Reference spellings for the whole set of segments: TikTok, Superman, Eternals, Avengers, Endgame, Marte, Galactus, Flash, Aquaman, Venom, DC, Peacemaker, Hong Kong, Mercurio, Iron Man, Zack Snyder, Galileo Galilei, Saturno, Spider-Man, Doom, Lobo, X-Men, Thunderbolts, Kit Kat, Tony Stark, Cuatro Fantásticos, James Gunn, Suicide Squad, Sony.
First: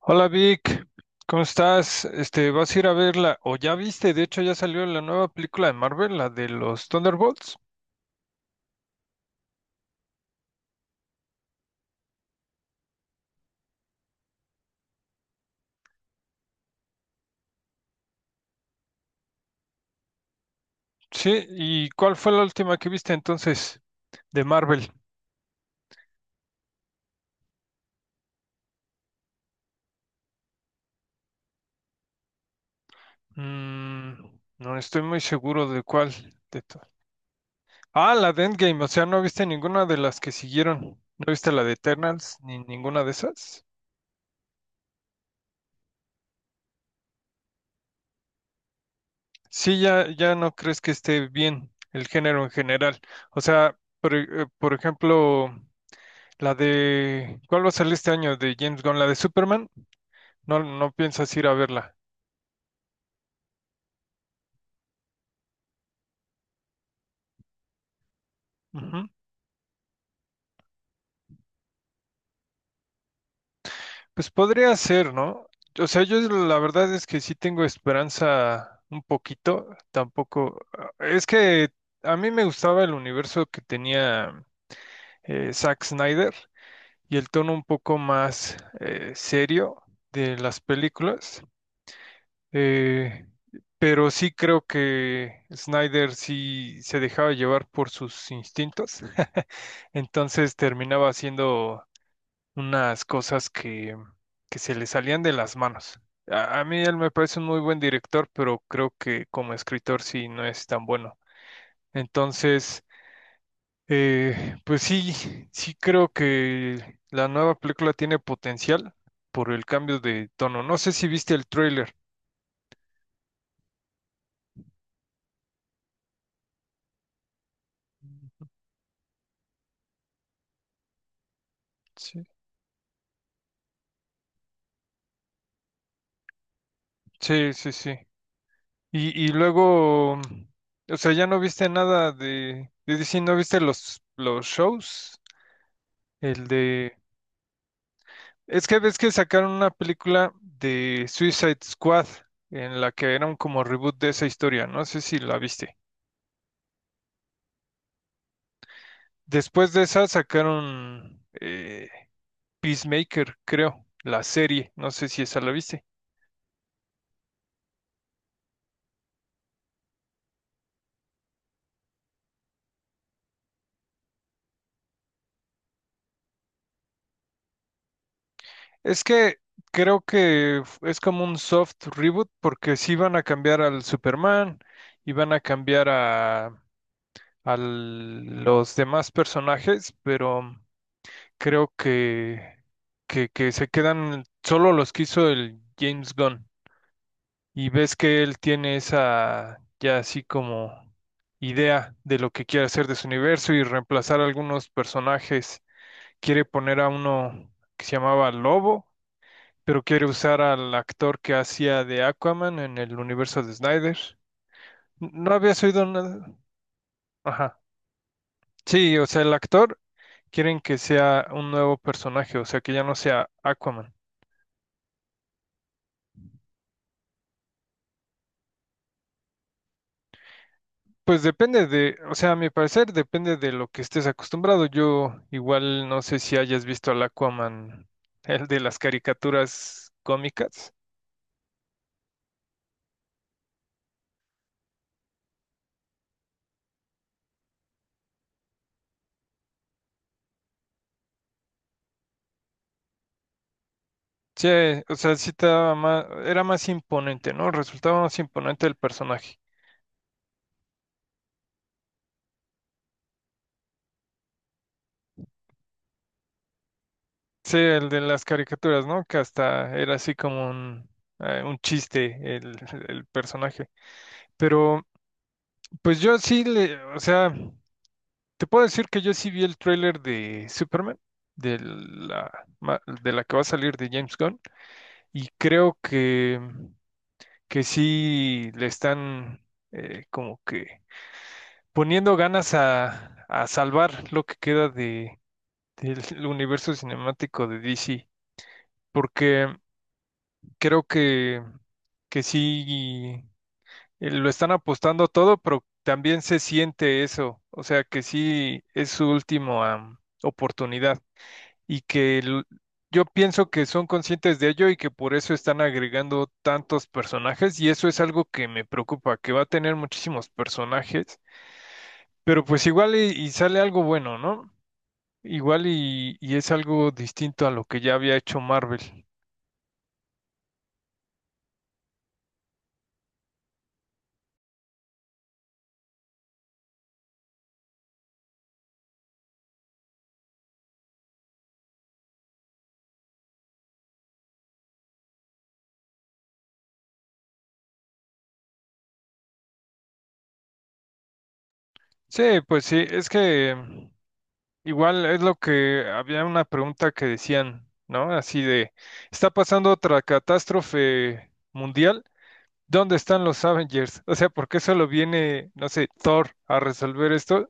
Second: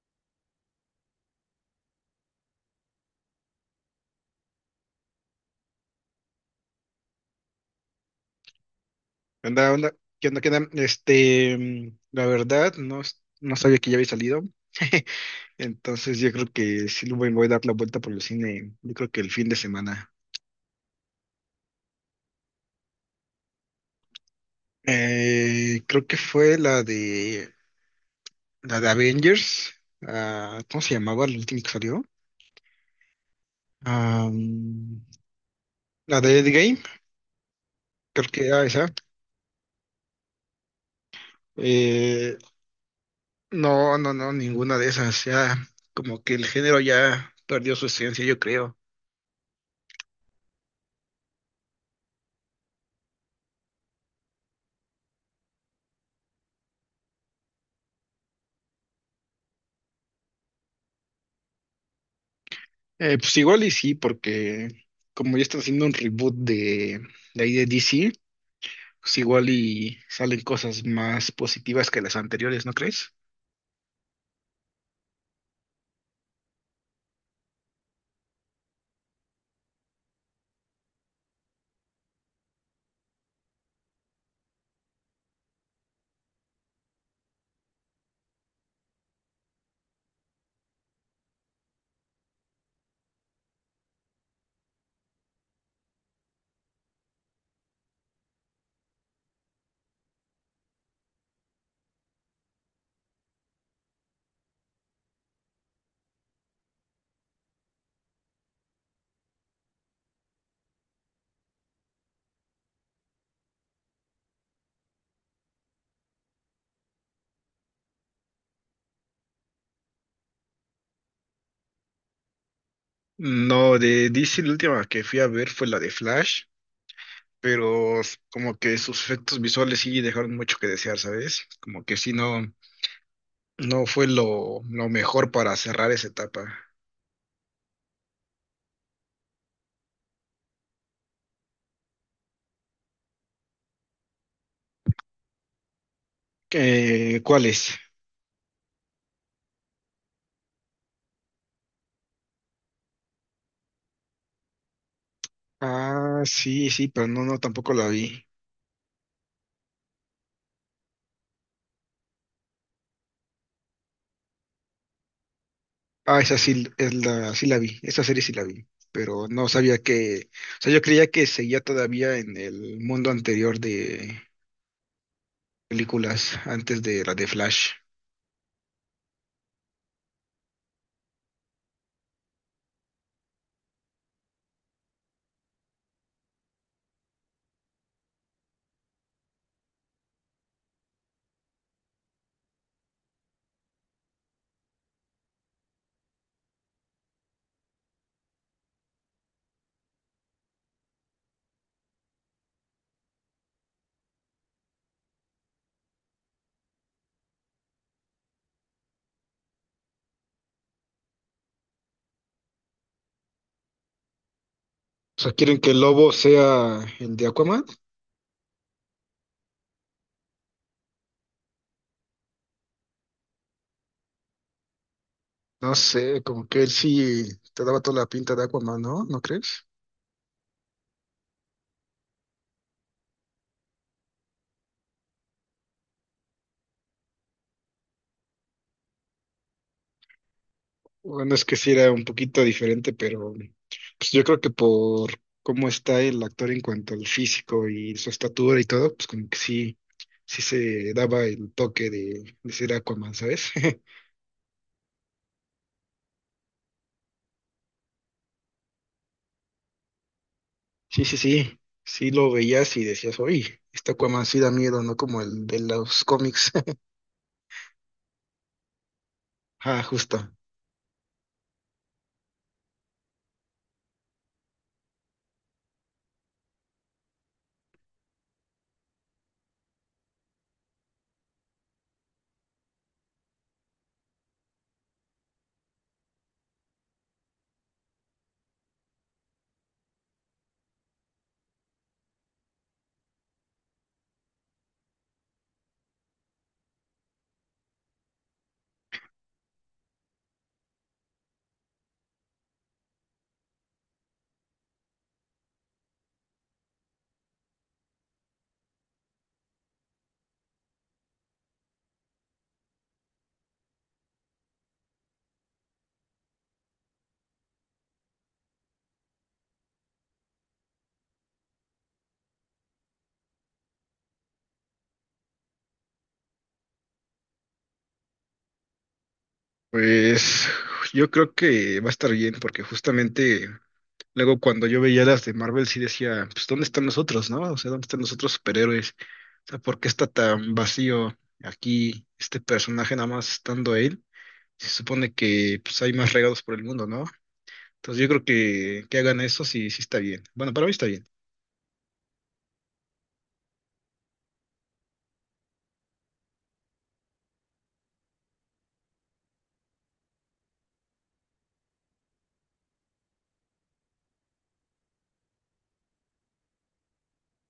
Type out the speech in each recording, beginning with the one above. Hola Vic, ¿cómo estás? ¿Vas a ir a verla? O ya viste, de hecho ya salió la nueva película de Marvel, la de los Thunderbolts. ¿Qué onda, onda? ¿Qué onda, qué onda? La verdad, no, no sabía que ya había salido. Entonces yo creo que sí le voy, voy a dar la vuelta por el cine, yo creo que el fin de semana. Sí, ¿y cuál fue la última que viste entonces de Marvel? Creo que fue la de Avengers. Ah, ¿cómo se llamaba el último que salió? Mm, Ah, no estoy mm, muy seguro de cuál. la de de Endgame, to- ah, creo la de que era Endgame, esa. o sea, no viste ninguna de las que siguieron. ¿No viste la de Eternals Eh, ni ninguna de esas? no, no, no, ninguna de esas. Ya, como que el género ya perdió su esencia, yo creo. Sí, ya, ya no crees que esté bien el género en general. O sea, por ejemplo. La de ¿cuál va a salir este año de James Gunn? ¿La de Superman? No, no piensas ir a verla. Pues igual y sí, porque como ya están haciendo un reboot de ahí de DC, Ujú. pues igual y salen cosas más positivas que las anteriores, ¿no crees? Pues podría ser, ¿no? O sea, yo la verdad es que sí tengo esperanza un poquito. Tampoco es que a mí me gustaba el universo que tenía Zack Snyder y el tono un poco más serio de las películas. Eh, pero sí creo que Snyder sí se dejaba llevar por sus instintos. Entonces terminaba haciendo unas que se le salían de las manos. A mí él me parece un muy buen director, pero creo que como escritor sí no es tan bueno. Entonces, pues sí, sí creo que la nueva película tiene potencial por el cambio de tono. No sé si viste el tráiler. No, de DC la última que fui a ver fue la de Flash, pero como que sus efectos visuales sí dejaron mucho que desear, ¿sabes? Como que sí Sí, no, no fue lo mejor para cerrar esa etapa. sí, sí, sí. Y luego, o sea, ya no viste nada de DC, no viste los shows, el de... ¿Cuál es? Es que ves que sacaron una película de Suicide Squad en la que era un como reboot de esa historia, no sé si la viste. Ah, sí, sí, pero no, no, tampoco la vi. Después de esa sacaron Peacemaker, creo, la serie, no sé si esa la viste. Ah, esa sí, sí la vi, esa serie sí la vi, pero no sabía que, o sea, yo creía que seguía todavía en el mundo anterior de películas, antes de la de Flash. Es que creo que es como un soft reboot porque sí van a cambiar al Superman, y van a cambiar a los demás personajes, pero creo que se quedan solo los que hizo el James Gunn. Y ves que él tiene esa ya así como idea de lo que quiere hacer de su universo y reemplazar algunos personajes. Quiere poner a uno que se llamaba Lobo, pero quiere usar al actor que hacía de Aquaman en el universo de Snyder. O ¿No sea, ¿quieren habías que el oído lobo nada? sea el de Ajá. Aquaman? Sí, o sea, el actor quieren que sea un nuevo personaje, o sea, que ya no sea Aquaman. No sé, como que él sí te daba toda la pinta de Aquaman, ¿no? ¿No crees? Pues depende de, o sea, a mi parecer depende de lo que estés acostumbrado. Yo igual no sé si hayas visto al Aquaman, el de las caricaturas cómicas. Bueno, es que sí era un poquito diferente, pero pues yo creo que por cómo está el actor en cuanto al físico y su estatura y todo, pues como que sí, sí se daba el toque de ser Aquaman, ¿sabes? Sí, o sea, sí te daba más, era más imponente, ¿no? Resultaba más imponente el personaje. Sí, sí, sí, sí lo veías y decías, oye, este Aquaman sí da miedo, ¿no? Como el de los cómics. Sí, el de las caricaturas, ¿no? Que hasta Ah, era así justo. como un chiste el personaje. Pero, pues yo sí le, o sea, te puedo decir que yo sí vi el tráiler de Superman, de de la que va a salir de James Gunn, y creo que sí le están como que poniendo ganas a salvar lo que queda del universo cinemático de DC, porque creo que sí lo están apostando todo, pero también se siente eso, o sea que sí es su última oportunidad. y que el- yo pienso que son conscientes de ello y que por eso están agregando tantos personajes y eso es algo que me preocupa, que va a tener muchísimos personajes, pero pues igual y sale algo bueno, ¿no? Igual y es algo distinto a lo que ya había hecho Marvel. Pues yo creo que va a estar bien porque justamente luego cuando yo veía las de Marvel sí decía, pues ¿dónde están nosotros, no? O sea, ¿dónde están los otros superhéroes? O sea, ¿por qué está tan vacío aquí este personaje nada más estando él? Se supone que pues hay más regados por el mundo, ¿no? Entonces yo creo que hagan eso sí, sí está bien. Bueno, para mí está bien. Sí, pues sí, es que igual es lo que había una pregunta que decían, ¿no? Así de, ¿está pasando otra catástrofe mundial? ¿Dónde están los Avengers? O sea, ¿por qué solo viene, no sé, Thor a resolver esto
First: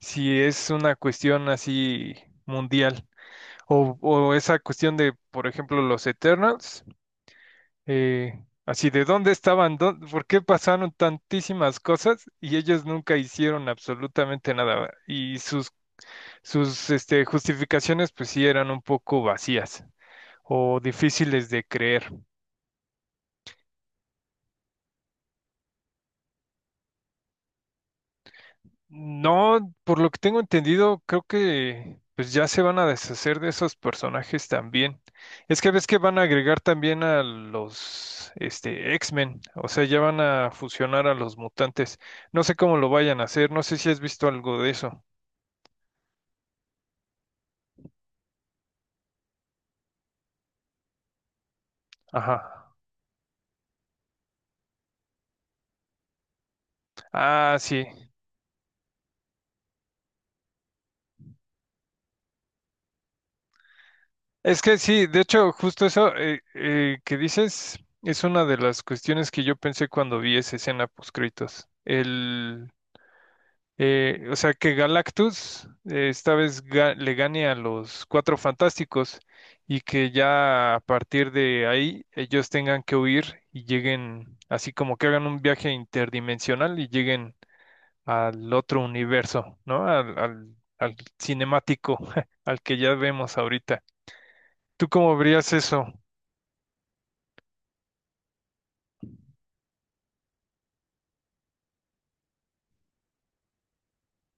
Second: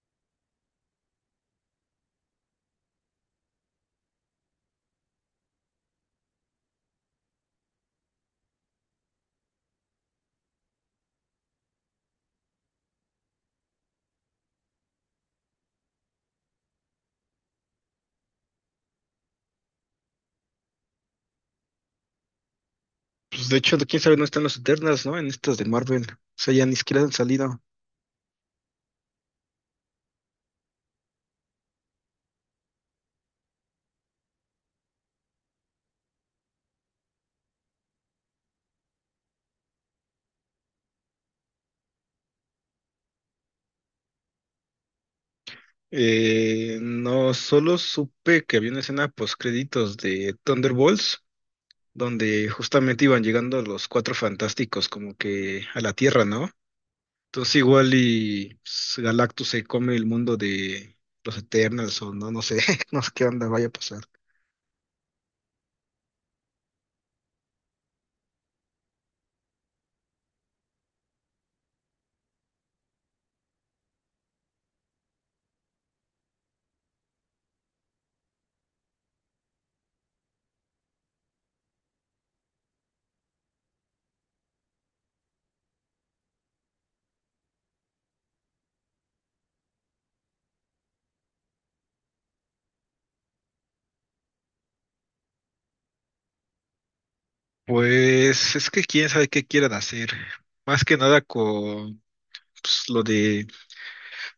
si es una cuestión así mundial? O esa cuestión de, por ejemplo, los Eternals, así de dónde estaban, ¿por qué pasaron tantísimas cosas y ellos nunca hicieron absolutamente nada? Sus este, justificaciones, pues sí, eran un poco vacías o difíciles de creer. Pues de hecho, quién sabe, no están los Eternas, ¿no? En estas de Marvel. O sea, ya ni siquiera han salido. No, por lo que tengo entendido, creo que pues ya se van a deshacer de esos personajes también. Es que ves que van a agregar también a los este X-Men, o sea, ya van a fusionar a los mutantes. No sé cómo lo vayan a hacer, no sé si has visto algo de eso. No, solo supe que había una escena post créditos de Thunderbolts Ajá. donde justamente iban llegando los cuatro fantásticos como que a la Tierra, ¿no? Entonces Ah, sí. igual y pues, Galactus se come el mundo de los Eternals o no, no sé, no sé qué onda vaya a pasar. Es que sí, de hecho, justo eso que dices es una de las cuestiones que yo pensé cuando vi esa escena post-créditos. O sea, que Galactus esta vez le gane a los Cuatro Fantásticos y que ya a partir de ahí ellos tengan que huir y lleguen, así como que hagan un viaje interdimensional y lleguen al otro universo, ¿no? Al cinemático, al que ya vemos ahorita. ¿Tú cómo verías eso? Pues es que quién sabe qué quieran hacer. Más que nada con pues,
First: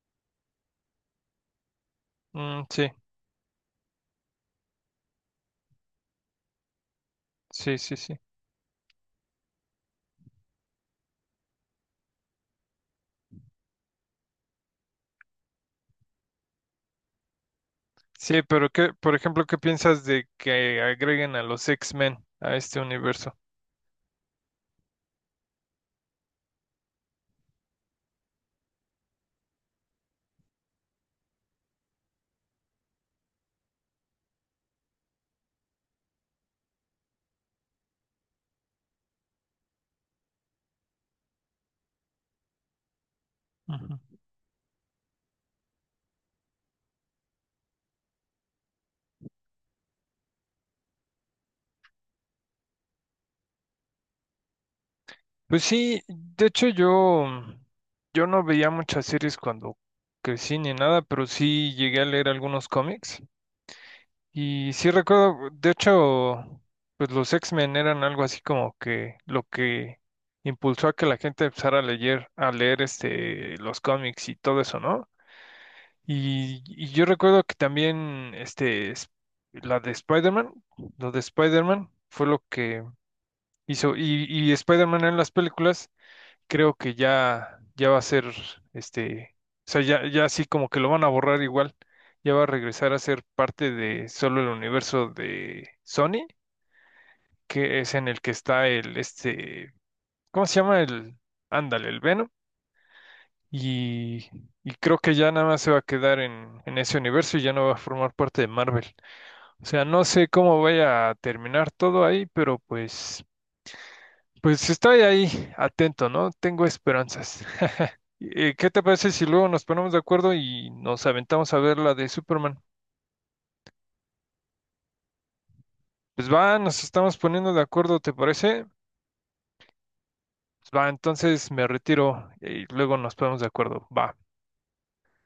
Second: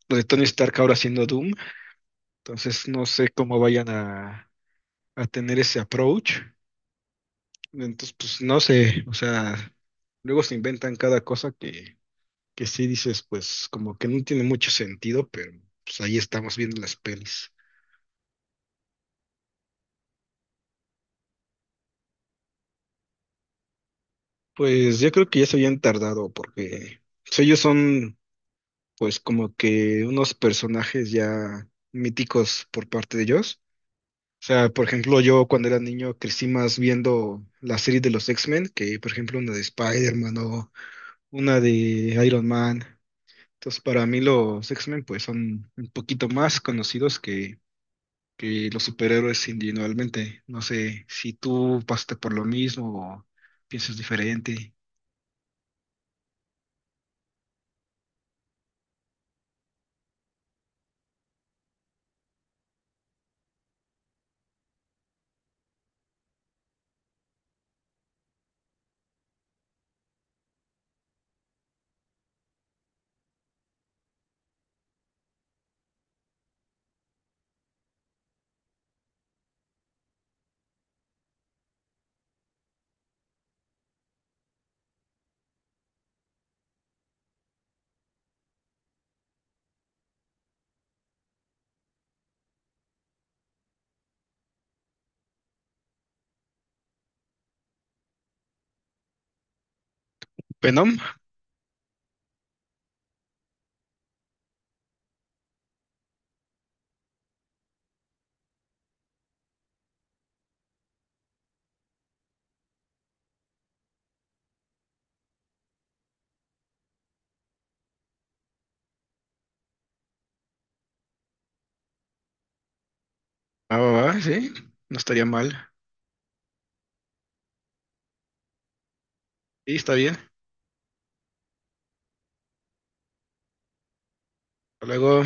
lo de Tony Stark ahora haciendo Doom. Mm, Entonces sí, no sé cómo vayan a tener ese approach. sí, sí, Entonces, sí. pues no sé, o sea, luego se inventan cada cosa que sí dices, pues como que no tiene mucho sentido, pero pues ahí estamos viendo las pelis. Sí, pero qué, por ejemplo, ¿qué piensas de que agreguen a los X-Men a este universo? Pues yo creo que ya se habían tardado porque pues, ellos son pues como que unos personajes ya míticos por parte de ellos. O sea, por ejemplo, yo cuando era niño crecí más viendo la serie de los X-Men, que por ejemplo una de Spider-Man o una de Iron Man. Entonces, Ujú. para mí los X-Men pues son un poquito más conocidos que los superhéroes individualmente. No sé si tú pasaste por lo mismo o piensas diferente. Pues sí, de hecho yo no veía muchas series cuando crecí ni nada, pero sí llegué a leer algunos cómics. Y sí recuerdo, de hecho, pues los X-Men eran algo así como que lo que impulsó a que la gente empezara a leer este, los cómics y todo eso, ¿no? Y yo recuerdo que también este, la de Spider-Man, lo de Spider-Man fue lo que hizo, y Spider-Man en las películas, creo que ya, ya va a ser, este, o sea, ya, ya así como que lo van a borrar igual, ya va a regresar a ser parte de solo el universo de Sony, que es en el que está el, este, ¿cómo se llama? Venom, El, ándale, el Venom, y, y creo que ya nada más se va a quedar en ese universo y ya no va a formar parte de Marvel. O sea, no sé cómo vaya a terminar todo ahí, pero pues pues estoy ahí atento, ¿no? Tengo esperanzas. ¿Qué te parece si luego nos ponemos de acuerdo y nos aventamos a ver la de Superman? ah, va, va, sí, no estaría mal. Pues va, nos estamos poniendo de acuerdo, ¿te parece? Sí, está bien. Hasta Pues va, entonces me retiro y luego nos ponemos de acuerdo. Va. luego.